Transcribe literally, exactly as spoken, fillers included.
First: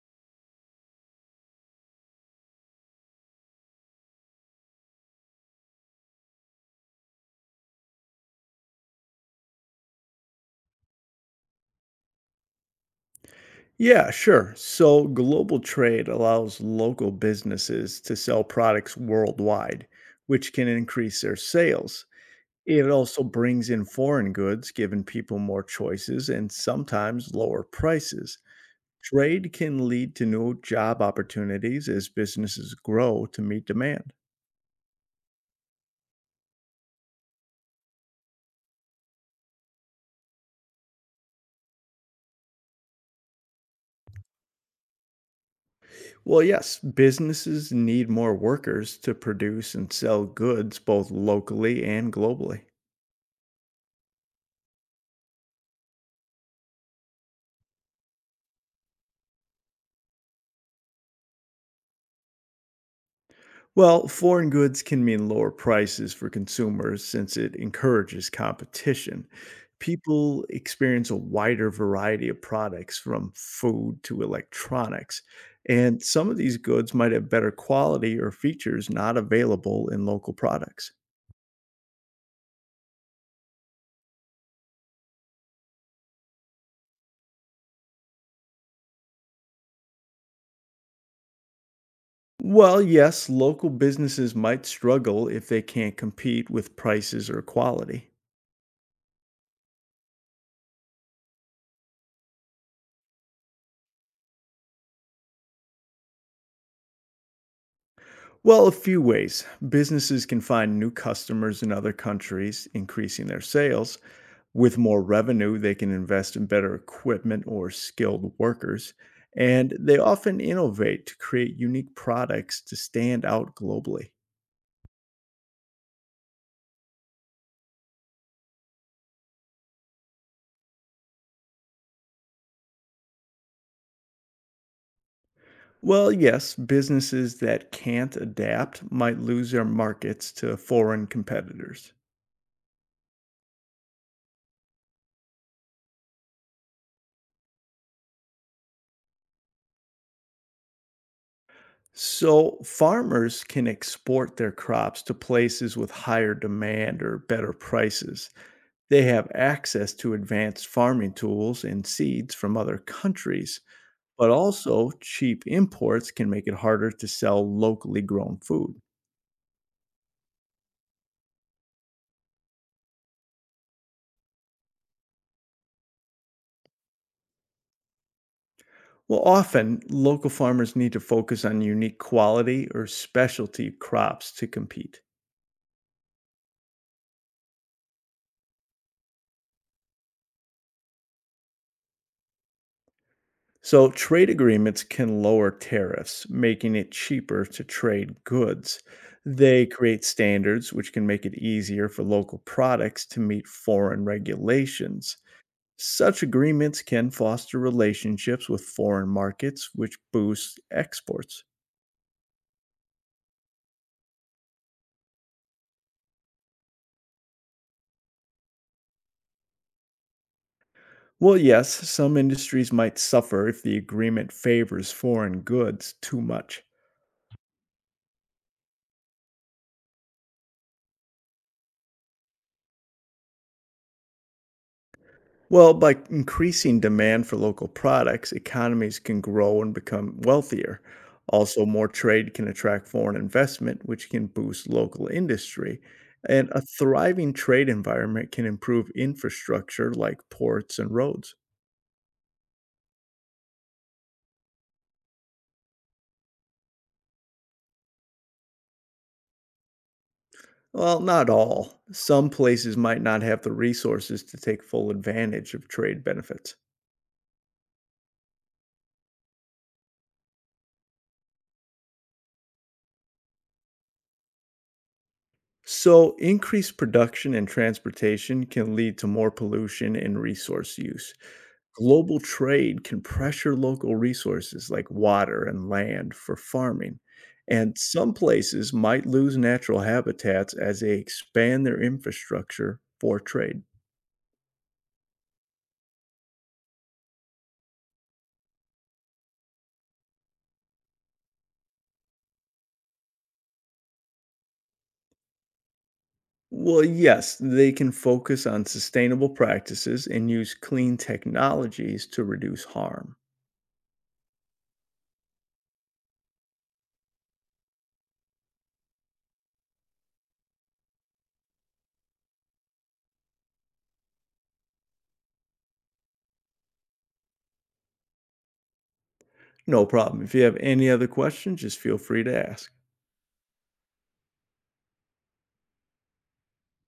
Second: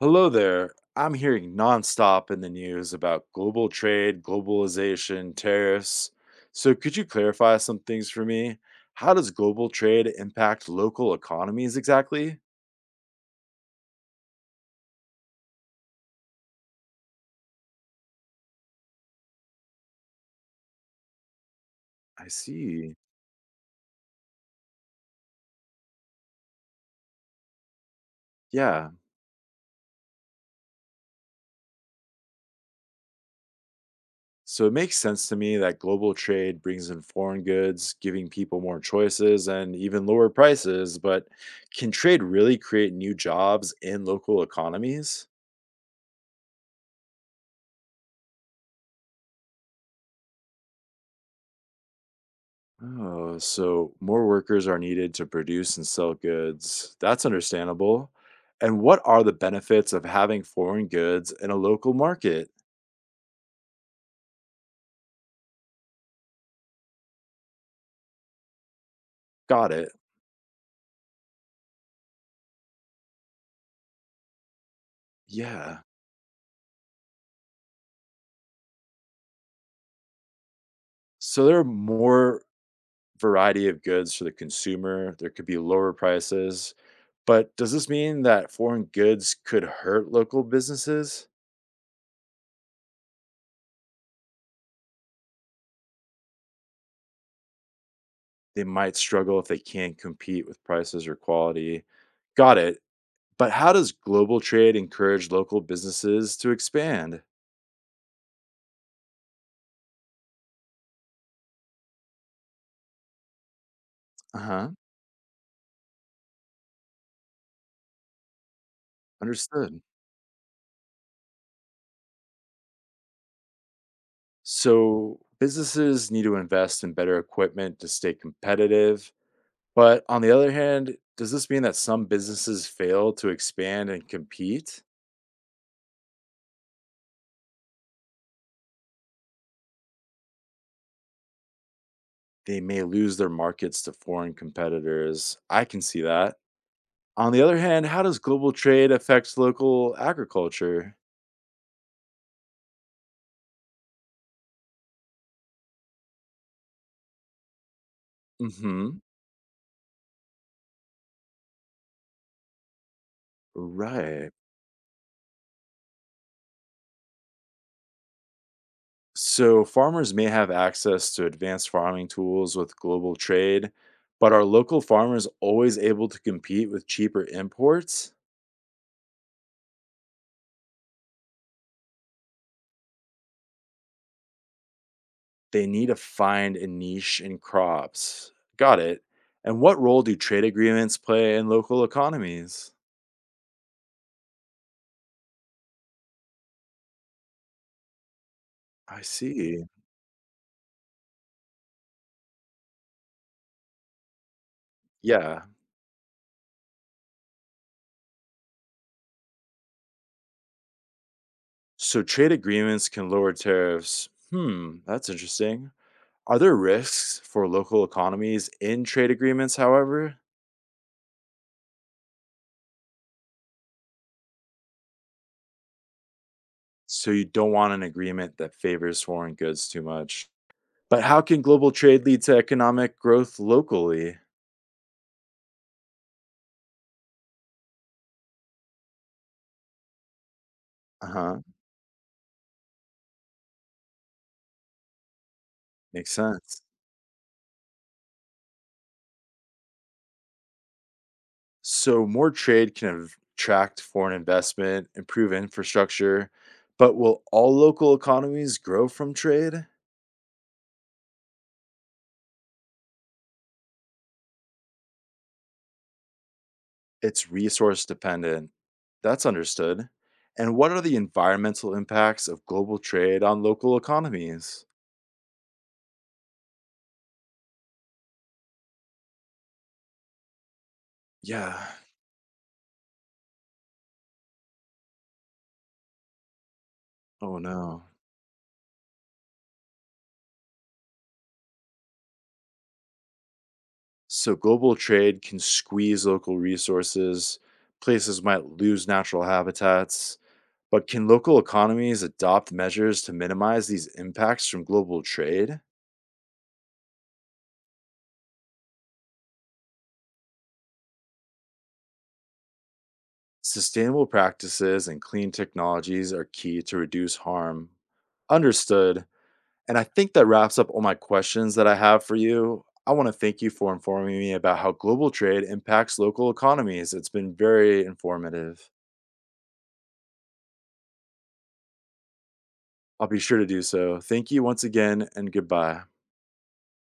Hello there. I'm hearing nonstop in the news about global trade, globalization, tariffs. So, could you clarify some things for me? How does global trade impact local economies exactly? Yeah, sure. So global trade allows local businesses to sell products worldwide, which can increase their sales. I It see. also brings in foreign goods, giving people more choices and sometimes lower prices. Yeah. Trade can lead to new job opportunities as businesses grow to meet demand. So, it makes sense to me that global trade brings in foreign goods, giving people more choices and even lower prices. But can trade really create new jobs in local economies? Well, yes, businesses need more workers to produce and sell goods both locally and globally. Oh, so more workers are needed to produce and sell goods. That's understandable. And what are the benefits of having foreign goods in a local market? Well, foreign goods can mean lower prices for consumers since it encourages competition. Got it. People experience a wider variety of products from food to electronics, Yeah. and some of these goods might have better quality or features not available in local products. So there are more variety of goods for the consumer. There could be lower prices. But does this mean that foreign goods could hurt local businesses? Well, yes, local businesses might struggle if they can't compete with prices or quality. They might struggle if they can't compete with prices or quality. Got it. But how does global trade encourage local businesses to expand? Well, a few ways. Businesses can find new customers in other countries, increasing their sales. Uh-huh. With more revenue, they can invest in better equipment or skilled workers, and Understood. they often innovate to create unique products to stand out globally. So businesses need to invest in better equipment to stay competitive. But on the other hand, does this mean that some businesses fail to expand and compete? Well, yes, businesses that can't adapt might lose their markets to foreign competitors. They may lose their markets to foreign competitors. I can see that. On the other hand, how does global trade affect local agriculture? So, farmers can export their crops to places with higher demand or better prices. Mhm. They have access to advanced farming tools and seeds from other countries, but Right. also, cheap imports can make it harder to sell locally grown food. So, farmers may have access to advanced farming tools with global trade, but are local farmers always able to compete with cheaper imports? Well, often, local farmers need to focus on unique quality or specialty crops to compete. They need to find a niche in crops. Got it. And what role do trade agreements play in local economies? So, trade agreements can lower tariffs, making it cheaper to trade goods. I They see. create standards which can make it easier for local products to meet foreign regulations. Yeah. Such agreements can foster relationships with foreign markets, which boosts exports. So, trade agreements can lower tariffs. Hmm, that's interesting. Are there risks for local economies in trade agreements, however? Well, yes, some industries might suffer if the agreement favors foreign goods too much. So you don't want an agreement that favors foreign goods too much. But how can global trade lead to economic growth locally? Well, by increasing demand for local products, economies can grow and become wealthier. Uh-huh. Also, more trade can attract foreign investment, which can boost local industry. Makes And a sense. thriving trade environment can improve infrastructure like ports and roads. So more trade can av- attract foreign investment, improve infrastructure, but will all local economies grow from trade? Well, not all. Some places might not have the resources to take full advantage of trade benefits. It's resource dependent. That's understood. And what are the environmental impacts of global trade on local economies? So, increased production and transportation can lead to more pollution and resource use. Yeah. Global trade can pressure local resources like water and land for farming. Oh And no. some places might lose natural habitats as they expand their infrastructure for trade. So global trade can squeeze local resources, places might lose natural habitats, but can local economies adopt measures to minimize these impacts from global trade? Well, yes, they can focus on sustainable practices and use clean technologies to reduce harm. Sustainable practices and clean technologies are key to reduce harm. Understood. And I think that wraps up all my questions that I have for you. I want to thank you for informing me about how global trade impacts local economies. It's been very informative. No problem. If you have any other questions, just feel free to ask. I'll be sure to do so. Thank you once again, and goodbye.